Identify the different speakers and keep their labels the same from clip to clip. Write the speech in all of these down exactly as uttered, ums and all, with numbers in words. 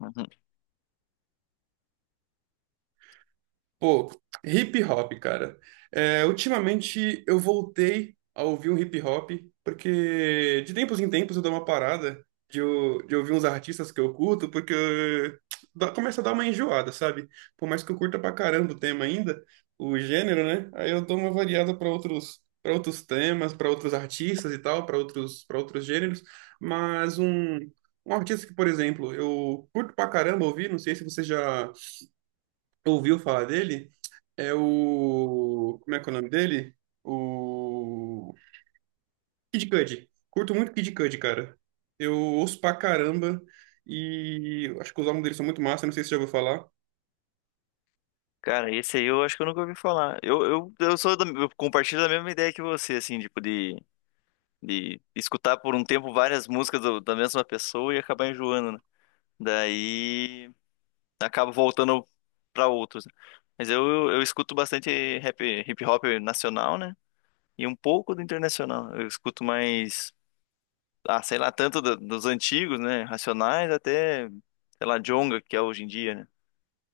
Speaker 1: Uhum.
Speaker 2: Pô, hip hop, cara. É, ultimamente eu voltei a ouvir um hip hop, porque de tempos em tempos eu dou uma parada de, eu- de ouvir uns artistas que eu curto, porque eu- dá- começa a dar uma enjoada, sabe? Por mais que eu curta pra caramba o tema ainda, o gênero, né? Aí eu dou uma variada pra outros, para outros temas, pra outros artistas e tal, pra outros, para outros gêneros, mas um. Um artista que, por exemplo, eu curto pra caramba ouvir, não sei se você já ouviu falar dele, é o. Como é que é o nome dele? O. Kid Cudi. Curto muito Kid Cudi, cara. Eu ouço pra caramba e acho que os álbuns dele são muito massa, não sei se você já ouviu falar.
Speaker 1: Cara, esse aí eu acho que eu nunca ouvi falar. Eu, eu, eu sou da, eu compartilho da mesma ideia que você, assim, tipo, de, de escutar por um tempo várias músicas do- da mesma pessoa e acabar enjoando, né? Daí acabo voltando pra outros. Né? Mas eu, eu, eu escuto bastante rap, hip hop nacional, né? E um pouco do internacional. Eu escuto mais, ah, sei lá, tanto do- dos antigos, né? Racionais até, sei lá, Djonga, que é hoje em dia, né?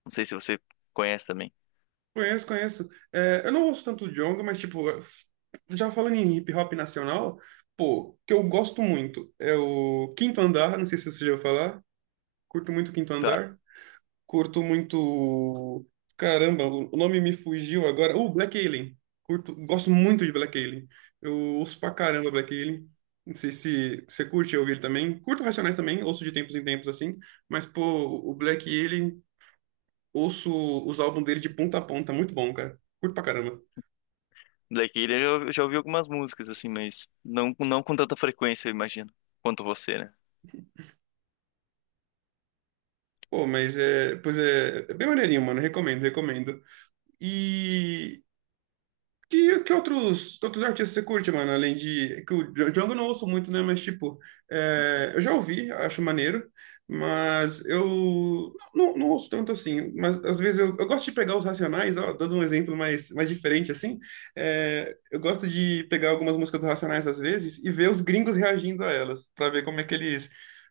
Speaker 1: Não sei se você conhece também.
Speaker 2: Conheço, conheço. É, eu não ouço tanto o Djonga, mas, tipo, já falando em hip hop nacional, pô, que eu gosto muito é o Quinto Andar, não sei se você já ouviu falar. Curto muito o Quinto
Speaker 1: Tá,
Speaker 2: Andar. Curto muito. Caramba, o o nome me fugiu agora. Uh, Black Alien. Curto, gosto muito de Black Alien. Eu ouço pra caramba Black Alien. Não sei se você curte ouvir também. Curto Racionais também, ouço de tempos em tempos assim. Mas, pô, o Black Alien, ouço os álbuns dele de ponta a ponta. Muito bom, cara. Curto pra caramba.
Speaker 1: Black Alien eu já ouvi algumas músicas, assim, mas não, não com tanta frequência, eu imagino, quanto você, né?
Speaker 2: Pô, mas é. Pois é, é bem maneirinho, mano. Recomendo, recomendo. E. Que, que outros, que outros artistas você curte, mano? Além de. É Que o Dja- Django eu não ouço muito, né? Mas, tipo, é, eu já ouvi, acho maneiro, mas eu não, não ouço tanto assim. Mas às vezes eu, eu gosto de pegar os Racionais, ó, dando um exemplo mais, mais diferente, assim. É, eu gosto de pegar algumas músicas dos Racionais às vezes e ver os gringos reagindo a elas, pra ver como é que eles.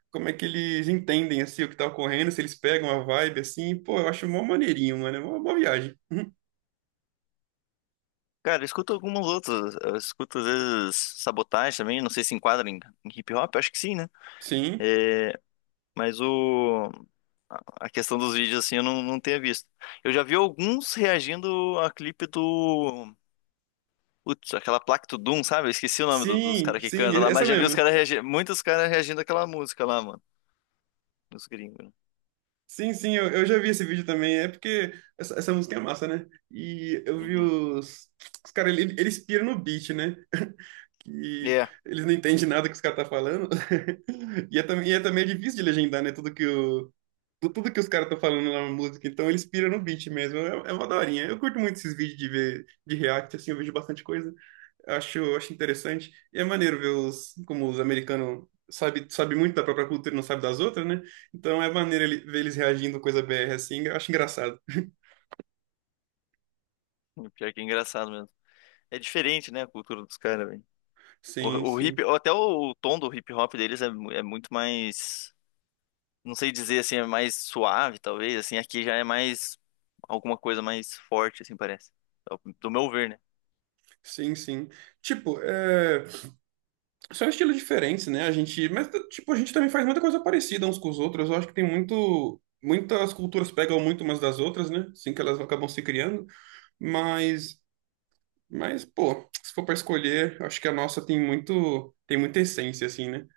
Speaker 2: Como é que eles entendem, assim, o que tá ocorrendo, se eles pegam a vibe, assim. Pô, eu acho mó maneirinho, mano. É uma boa viagem. Uhum.
Speaker 1: Cara, eu escuto algumas outras, eu escuto às vezes Sabotagem também, não sei se enquadra em, em hip hop, acho que sim, né?
Speaker 2: Sim.
Speaker 1: É, mas o... A questão dos vídeos, assim, eu não, não tenho visto. Eu já vi alguns reagindo a clipe do... Putz, aquela placa do Doom, sabe? Eu esqueci o nome do- dos
Speaker 2: Sim,
Speaker 1: caras que
Speaker 2: sim,
Speaker 1: cantam lá,
Speaker 2: essa
Speaker 1: mas já vi os
Speaker 2: mesmo.
Speaker 1: caras reagindo... Muitos caras reagindo àquela música lá, mano. Dos gringos, né?
Speaker 2: Sim, sim, eu, eu já vi esse vídeo também. É porque essa, essa música é massa, né? E eu vi
Speaker 1: Uhum.
Speaker 2: os, os caras, ele- eles piram no beat, né? Que
Speaker 1: É.
Speaker 2: eles não entendem nada que os caras tá falando. E é, também- e é também difícil de legendar, né? Tudo que, Tu- Tudo que os caras estão falando lá na música, então eles piram no beat mesmo. É, é uma daorinha. Eu curto muito esses vídeos de ver de react, assim, eu vejo bastante coisa. Acho, acho interessante. E é maneiro ver os, como os americanos sabe, sabe muito da própria cultura e não sabe das outras, né? Então é maneiro ele- ver eles reagindo coisa B R assim, eu acho engraçado.
Speaker 1: o Pior que é engraçado mesmo. É diferente, né? A cultura dos caras, velho.
Speaker 2: Sim,
Speaker 1: O, o hip...
Speaker 2: sim.
Speaker 1: Até o, o tom do hip hop deles é, mu- é muito mais... não sei dizer assim, é mais suave, talvez, assim, aqui já é mais alguma coisa mais forte, assim, parece. Do meu ver, né?
Speaker 2: Sim, sim. Tipo, é... são estilos diferentes, né? A gente, mas, tipo, a gente também faz muita coisa parecida uns com os outros. Eu acho que tem muito muitas culturas pegam muito umas das outras, né? Assim que elas acabam se criando. Mas, mas, pô, se for para escolher, acho que a nossa tem muito, tem muita essência, assim, né?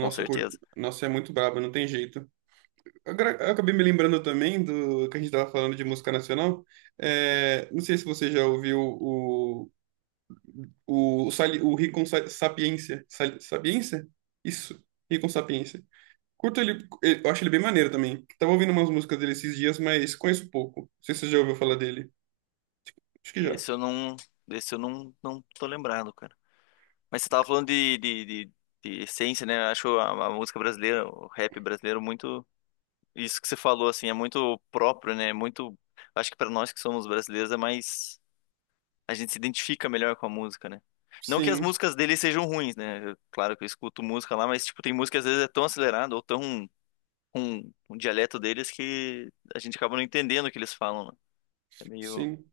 Speaker 1: Com
Speaker 2: cu-
Speaker 1: certeza.
Speaker 2: nossa é muito braba, não tem jeito. Agora, eu acabei me lembrando também do que a gente estava falando de música nacional. É, não sei se você já ouviu o, o, o, Sali- o Rincon Sa- Sapiência. Sali- Sapiência? Isso, Rincon Sapiência. Curto ele, eu acho ele bem maneiro também. Tava ouvindo umas músicas dele esses dias, mas conheço pouco. Não sei se você já ouviu falar dele. Acho que já.
Speaker 1: Esse eu não, esse eu não, não tô lembrado, cara. Mas você tava falando de, de, de, de essência, né? Eu acho a, a música brasileira, o rap brasileiro muito isso que você falou assim, é muito próprio, né? Muito, acho que pra nós que somos brasileiros é mais a gente se identifica melhor com a música, né? Não que as
Speaker 2: Sim.
Speaker 1: músicas dele sejam ruins, né? Eu- claro que eu escuto música lá, mas tipo, tem música que às vezes é tão acelerada ou tão um, um dialeto deles que a gente acaba não entendendo o que eles falam, né? É meio.
Speaker 2: Sim.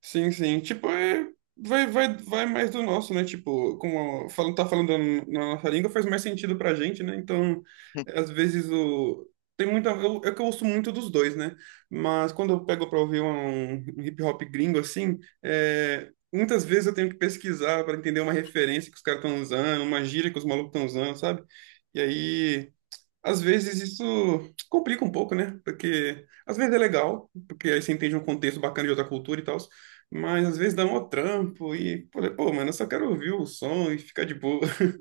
Speaker 2: Sim, sim. Tipo, é, vai, vai, vai mais do nosso, né? Tipo, como falando, tá falando na nossa língua, faz mais sentido pra gente, né? Então, às vezes o. Tem muita. Eu, é que eu ouço muito dos dois, né? Mas quando eu pego pra ouvir um, um hip hop gringo assim, é, muitas vezes eu tenho que pesquisar para entender uma referência que os caras estão usando, uma gíria que os malucos estão usando, sabe? E aí. Às vezes isso complica um pouco, né? Porque às vezes é legal, porque aí você entende um contexto bacana de outra cultura e tal, mas às vezes dá um trampo e, pô, é, pô, mano, eu só quero ouvir o som e ficar de boa.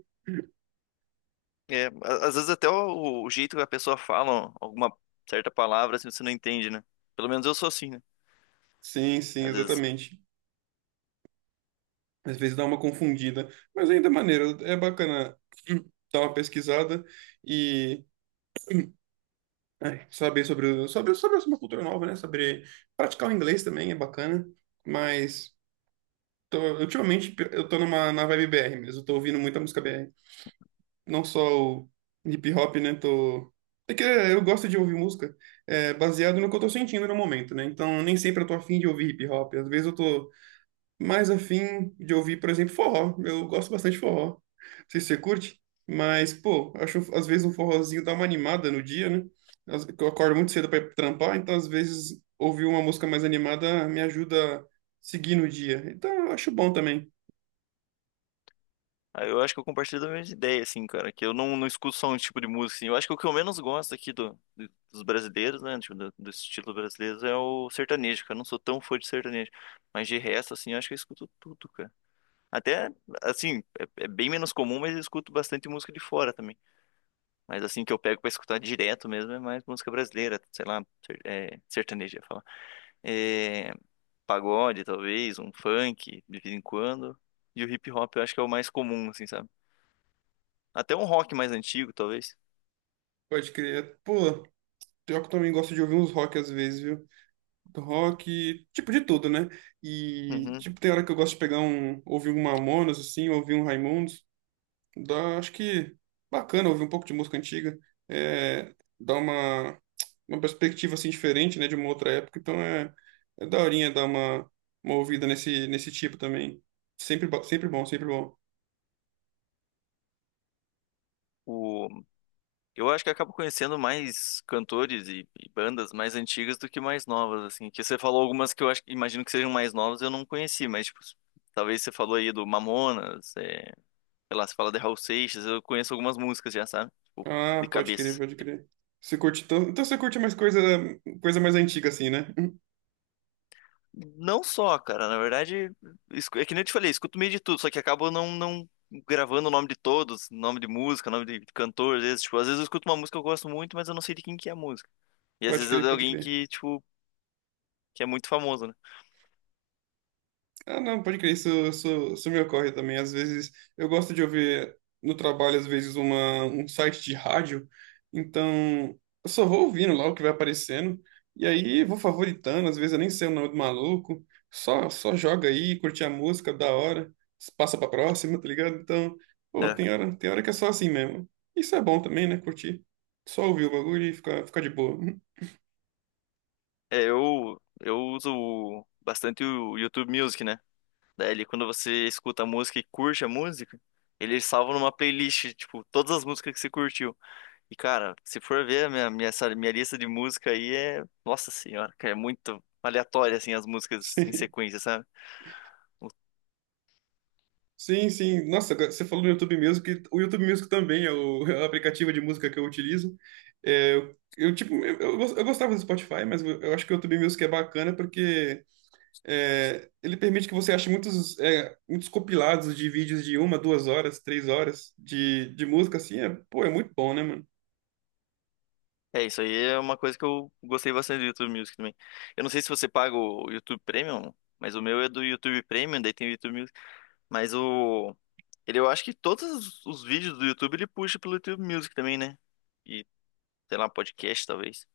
Speaker 1: É, a- às vezes até o, o jeito que a pessoa fala alguma certa palavra, assim, você não entende, né? Pelo menos eu sou assim, né?
Speaker 2: Sim, sim,
Speaker 1: Às vezes,
Speaker 2: exatamente. Às vezes dá uma confundida, mas ainda é maneiro, é bacana dar uma pesquisada e ai, saber sobre, o- sobre, sobre uma cultura nova, né? Saber praticar o inglês também é bacana, mas tô- ultimamente eu tô numa, na vibe B R mesmo, eu tô ouvindo muita música B R. Não só o hip hop, né? Tô... É que eu gosto de ouvir música é, baseado no que eu tô sentindo no momento, né? Então, nem sempre eu tô afim de ouvir hip hop. Às vezes eu tô mais afim de ouvir, por exemplo, forró. Eu gosto bastante de forró. Não sei se você curte, mas, pô, acho às vezes um forrozinho dá uma animada no dia, né? Às- Eu acordo muito cedo para trampar, então às vezes ouvir uma música mais animada me ajuda a seguir no dia. Então, eu acho bom também.
Speaker 1: aí eu acho que eu compartilho da mesma ideia, assim, cara, que eu não, não escuto só um tipo de música, assim. Eu acho que o que eu menos gosto aqui do, do- dos brasileiros, né, tipo, do, do estilo brasileiro é o sertanejo, cara. Eu não sou tão fã de sertanejo, mas de resto, assim, eu acho que eu escuto tudo, cara. Até, assim, é, é bem menos comum, mas eu escuto bastante música de fora também. Mas assim que eu pego pra escutar direto mesmo é mais música brasileira, sei lá, ser- é, sertaneja, falar. É, pagode, talvez, um funk, de vez em quando. E o hip hop eu acho que é o mais comum, assim, sabe? Até um rock mais antigo, talvez.
Speaker 2: Pode crer. Pô, pior que eu também gosto de ouvir uns rock às vezes, viu? Do rock, tipo de tudo, né? E
Speaker 1: Uhum.
Speaker 2: tipo tem hora que eu gosto de pegar um, ouvir um Mamonas assim, ouvir um Raimundos, dá, acho que bacana ouvir um pouco de música antiga, é, dá uma uma perspectiva assim diferente, né, de uma outra época, então é é daorinha dar uma uma ouvida nesse nesse tipo também. Sempre bo- sempre bom, sempre bom.
Speaker 1: O, eu acho que eu acabo conhecendo mais cantores e, e bandas mais antigas do que mais novas, assim. Que você falou algumas que eu acho, imagino que sejam mais novas, eu não conheci, mas tipo, talvez você falou aí do Mamonas, é, sei lá, você fala de Raul Seixas, eu conheço algumas músicas já, sabe? Tipo,
Speaker 2: Ah,
Speaker 1: de
Speaker 2: pode crer,
Speaker 1: cabeça.
Speaker 2: pode crer. Você curte então, então você curte mais coisa coisa mais antiga assim, né?
Speaker 1: Não só, cara. Na verdade, escu- é que nem eu te falei, escuto meio de tudo, só que acabo não, não gravando o nome de todos, nome de música, nome de cantor, às vezes, tipo, às vezes eu escuto uma música que eu gosto muito, mas eu não sei de quem que é a música. E às
Speaker 2: Pode
Speaker 1: vezes é
Speaker 2: crer,
Speaker 1: de
Speaker 2: pode
Speaker 1: alguém
Speaker 2: crer.
Speaker 1: que, tipo, que é muito famoso, né?
Speaker 2: Ah, não, pode crer, isso, isso, isso me ocorre também. Às vezes, eu gosto de ouvir no trabalho, às vezes, uma, um site de rádio, então eu só vou ouvindo lá o que vai aparecendo, e aí vou favoritando, às vezes eu nem sei o nome do maluco, só, só joga aí, curte a música, da hora, passa pra próxima, tá ligado? Então, pô,
Speaker 1: Né?
Speaker 2: tem hora, tem hora que é só assim mesmo. Isso é bom também, né? Curtir. Só ouvir o bagulho e ficar, ficar de boa.
Speaker 1: É, eu, eu uso bastante o YouTube Music, né? Daí ele, quando você escuta a música e curte a música, ele salva numa playlist, tipo, todas as músicas que você curtiu. E, cara, se for ver a minha, minha, essa minha lista de música aí é. Nossa senhora, cara, é muito aleatório, assim, as músicas em sequência, sabe?
Speaker 2: Sim, sim. Nossa, agora você falou no YouTube Music. O YouTube Music também é o, é o aplicativo de música que eu utilizo. É, eu, eu, tipo, eu, eu gos- eu gostava do Spotify, mas eu, eu acho que o YouTube Music é bacana porque é, ele permite que você ache muitos, é, muitos compilados de vídeos de uma, duas horas, três horas de, de música, assim. É, pô, é muito bom, né, mano?
Speaker 1: É, isso aí é uma coisa que eu gostei bastante do YouTube Music também. Eu não sei se você paga o YouTube Premium, mas o meu é do YouTube Premium, daí tem o YouTube Music. Mas o. Ele, eu acho que todos os os vídeos do YouTube ele puxa pelo YouTube Music também, né? E, sei lá, podcast talvez.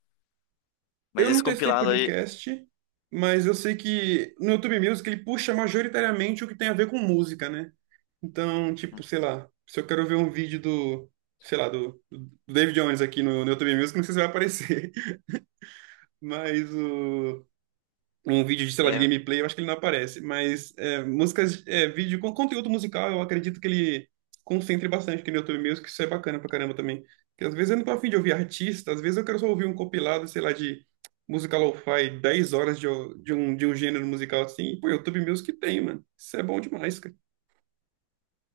Speaker 1: Mas
Speaker 2: Eu não
Speaker 1: esse
Speaker 2: testei
Speaker 1: compilado aí.
Speaker 2: podcast, mas eu sei que no YouTube Music ele puxa majoritariamente o que tem a ver com música, né? Então, tipo, sei lá, se eu quero ver um vídeo do, sei lá, do, do David Jones aqui no, no YouTube Music, não sei se vai aparecer. Mas o um vídeo de, sei lá, de
Speaker 1: É,
Speaker 2: gameplay, eu acho que ele não aparece, mas é, músicas, é, vídeo com conteúdo musical, eu acredito que ele concentre bastante aqui no YouTube Music, isso é bacana pra caramba também. Porque às vezes eu não tô afim de ouvir artista, às vezes eu quero só ouvir um compilado, sei lá, de música lo-fi, dez horas de, o- de um, de um gênero musical assim, e pô, YouTube Music tem, mano. Isso é bom demais, cara.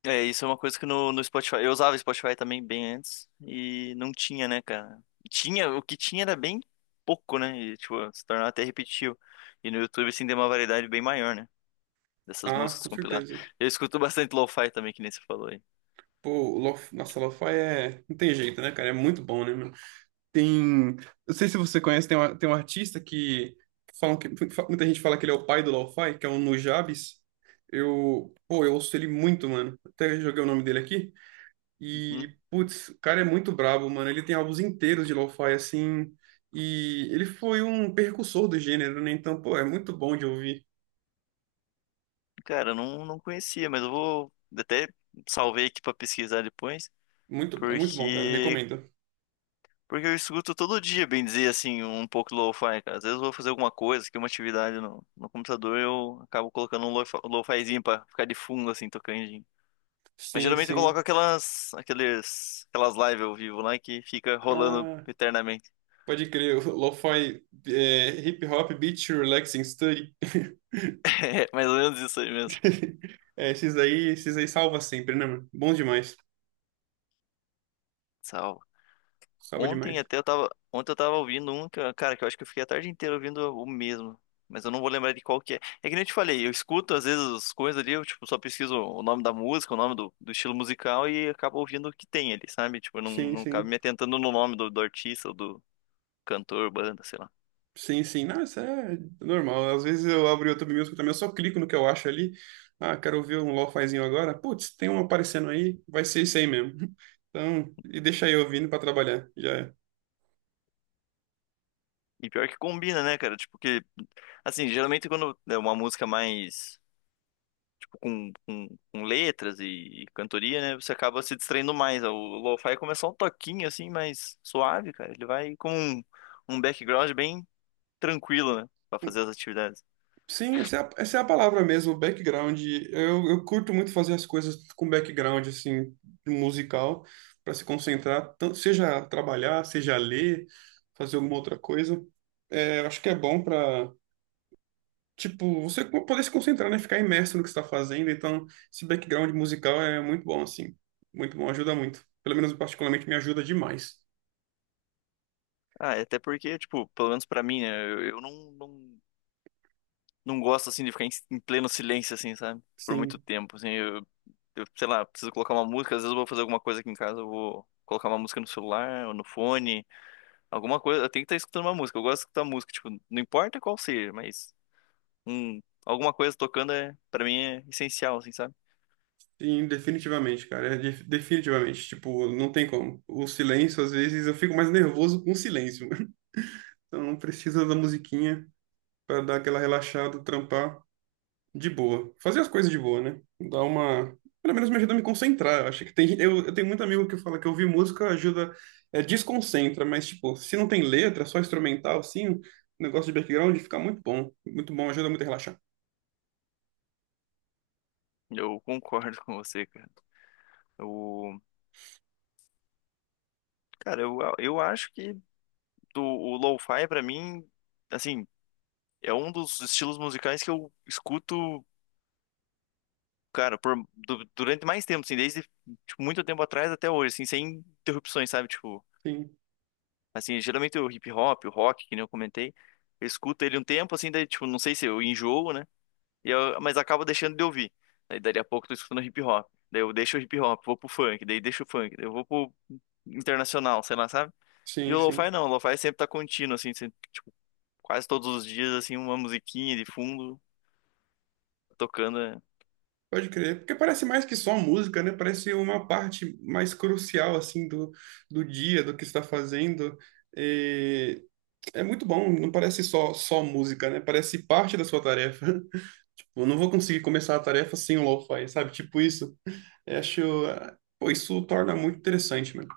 Speaker 1: É, isso é uma coisa que no, no Spotify. Eu usava Spotify também bem antes e não tinha, né, cara? Tinha, o que tinha era bem pouco, né? E, tipo, se tornava até repetitivo. E no YouTube, assim, tem uma variedade bem maior, né? Dessas
Speaker 2: Ah,
Speaker 1: músicas
Speaker 2: com
Speaker 1: compiladas.
Speaker 2: certeza.
Speaker 1: Eu escuto bastante lo-fi também, que nem você falou aí.
Speaker 2: Pô, lo, nossa, lo-fi é... não tem jeito, né, cara? É muito bom, né, mano? Tem. Eu sei se você conhece, tem, uma, tem um artista que, falam que. Muita gente fala que ele é o pai do lo-fi, que é o Nujabes. Eu. Pô, eu ouço ele muito, mano. Até joguei o nome dele aqui.
Speaker 1: Uhum.
Speaker 2: E, putz, o cara é muito brabo, mano. Ele tem álbuns inteiros de lo-fi, assim. E ele foi um precursor do gênero, né? Então, pô, é muito bom de ouvir.
Speaker 1: Cara, eu não, não conhecia, mas eu vou. Até salvei aqui pra pesquisar depois.
Speaker 2: Muito, é muito bom, cara.
Speaker 1: Porque,
Speaker 2: Recomendo.
Speaker 1: porque eu escuto todo dia, bem dizer, assim, um pouco de lo-fi, cara. Às vezes eu vou fazer alguma coisa, que é uma atividade no, no computador, eu acabo colocando um lo-fi- um lo-fizinho pra ficar de fundo, assim, tocando. Mas
Speaker 2: Sim,
Speaker 1: geralmente eu coloco
Speaker 2: sim.
Speaker 1: aquelas, aqueles, aquelas lives ao vivo lá que fica rolando
Speaker 2: Ah,
Speaker 1: eternamente.
Speaker 2: pode crer. O Lo-fi, é, hip hop, beat, relaxing, study.
Speaker 1: É mais ou menos isso aí mesmo.
Speaker 2: É, esses aí, esses aí salva sempre, né, mano? Bom demais. Salva
Speaker 1: Ontem
Speaker 2: demais.
Speaker 1: até eu tava, ontem eu tava ouvindo um, que eu- cara, que eu acho que eu fiquei a tarde inteira ouvindo o mesmo. Mas eu não vou lembrar de qual que é. É que nem eu te falei, eu escuto às vezes as coisas ali, eu tipo, só pesquiso o nome da música, o nome do, do estilo musical e acabo ouvindo o que tem ali, sabe? Tipo, eu não,
Speaker 2: Sim,
Speaker 1: não acabo
Speaker 2: sim.
Speaker 1: me atentando no nome do, do artista ou do cantor, banda, sei lá.
Speaker 2: Sim, sim. Não, isso é normal. Às vezes eu abro o YouTube Music também, eu só clico no que eu acho ali. Ah, quero ouvir um lofazinho agora. Putz, tem um aparecendo aí, vai ser isso aí mesmo. Então, e deixa eu ouvindo pra trabalhar. Já é.
Speaker 1: E pior que combina, né, cara? Tipo, que, assim, geralmente quando é uma música mais tipo, com, com, com letras e, e cantoria, né? Você acaba se distraindo mais. O lo-fi começa só um toquinho assim, mais suave, cara. Ele vai com um, um background bem tranquilo, né? Pra fazer as atividades.
Speaker 2: Sim, essa é a, essa é a palavra mesmo, background. Eu, eu curto muito fazer as coisas com background, assim, musical, para se concentrar, tanto, seja trabalhar, seja ler, fazer alguma outra coisa. É, eu acho que é bom para, tipo, você poder se concentrar, né? Ficar imerso no que você está fazendo. Então, esse background musical é muito bom, assim. Muito bom, ajuda muito. Pelo menos, particularmente, me ajuda demais.
Speaker 1: Ah, é até porque, tipo, pelo menos pra mim, né? Eu, eu não, não, não gosto, assim, de ficar em, em pleno silêncio, assim, sabe? Por muito
Speaker 2: Sim.
Speaker 1: tempo, assim. Eu, eu, sei lá, preciso colocar uma música. Às vezes eu vou fazer alguma coisa aqui em casa, eu vou colocar uma música no celular ou no fone. Alguma coisa, eu tenho que estar escutando uma música. Eu gosto de escutar música, tipo, não importa qual seja, mas um, alguma coisa tocando é, para mim é essencial, assim, sabe?
Speaker 2: Sim, definitivamente, cara. É de- Definitivamente. Tipo, não tem como. O silêncio, às vezes, eu fico mais nervoso com o silêncio. Então, não precisa da musiquinha para dar aquela relaxada, trampar de boa. Fazer as coisas de boa, né? Dar uma. Pelo menos me ajuda a me concentrar. Eu Acho que tem. gente- Eu, eu tenho muito amigo que fala que ouvir música ajuda. É, desconcentra, mas, tipo, se não tem letra, só instrumental, assim, o negócio de background fica muito bom. Muito bom, ajuda muito a relaxar.
Speaker 1: Eu concordo com você, cara. O, cara, eu, eu acho que do, o lo-fi pra mim, assim, é um dos estilos musicais que eu escuto, cara, por, du- durante mais tempo, assim, desde tipo, muito tempo atrás até hoje, assim, sem interrupções, sabe? Tipo,
Speaker 2: Sim,
Speaker 1: assim, geralmente o hip hop, o rock, que nem eu comentei, eu escuto ele um tempo, assim, daí, tipo, não sei se eu enjoo, né? E eu, mas acabo deixando de ouvir. Daí dali a pouco eu tô escutando hip hop. Daí eu deixo o hip hop, vou pro funk, daí deixo o funk, daí eu vou pro internacional, sei lá, sabe? E
Speaker 2: sim,
Speaker 1: o lo-fi
Speaker 2: sim.
Speaker 1: não, o lo-fi sempre tá contínuo, assim, sempre, tipo, quase todos os dias, assim, uma musiquinha de fundo tocando. Né?
Speaker 2: Pode crer, porque parece mais que só música, né? Parece uma parte mais crucial, assim, do, do dia, do que está fazendo. E é muito bom, não parece só, só música, né? Parece parte da sua tarefa. Eu não vou conseguir começar a tarefa sem o lo-fi, sabe? Tipo isso. Eu acho... Pô, isso torna muito interessante, mano.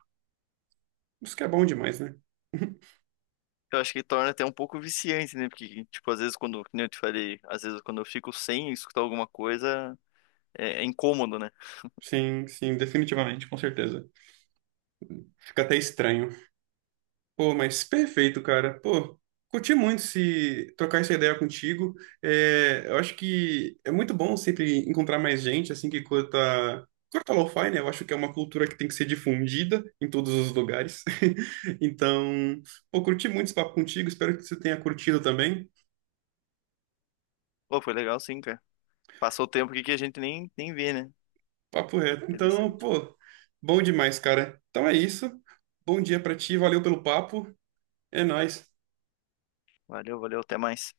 Speaker 2: Isso que é bom demais, né?
Speaker 1: Eu acho que torna até um pouco viciante, né? Porque, tipo, às vezes quando, como eu te falei, às vezes quando eu fico sem escutar alguma coisa, é, é incômodo, né?
Speaker 2: Sim, sim, definitivamente, com certeza. Fica até estranho. Pô, mas perfeito, cara. Pô, curti muito se trocar essa ideia contigo. É, eu acho que é muito bom sempre encontrar mais gente assim que curta, curta lo-fi, né? Eu acho que é uma cultura que tem que ser difundida em todos os lugares. Então, pô, curti muito esse papo contigo. Espero que você tenha curtido também.
Speaker 1: Pô, foi legal sim, cara. Passou o tempo aqui que a gente nem, nem vê, né?
Speaker 2: Papo reto. Então,
Speaker 1: Interessante.
Speaker 2: pô, bom demais, cara. Então é isso. Bom dia pra ti. Valeu pelo papo. É nóis.
Speaker 1: Valeu, valeu, até mais.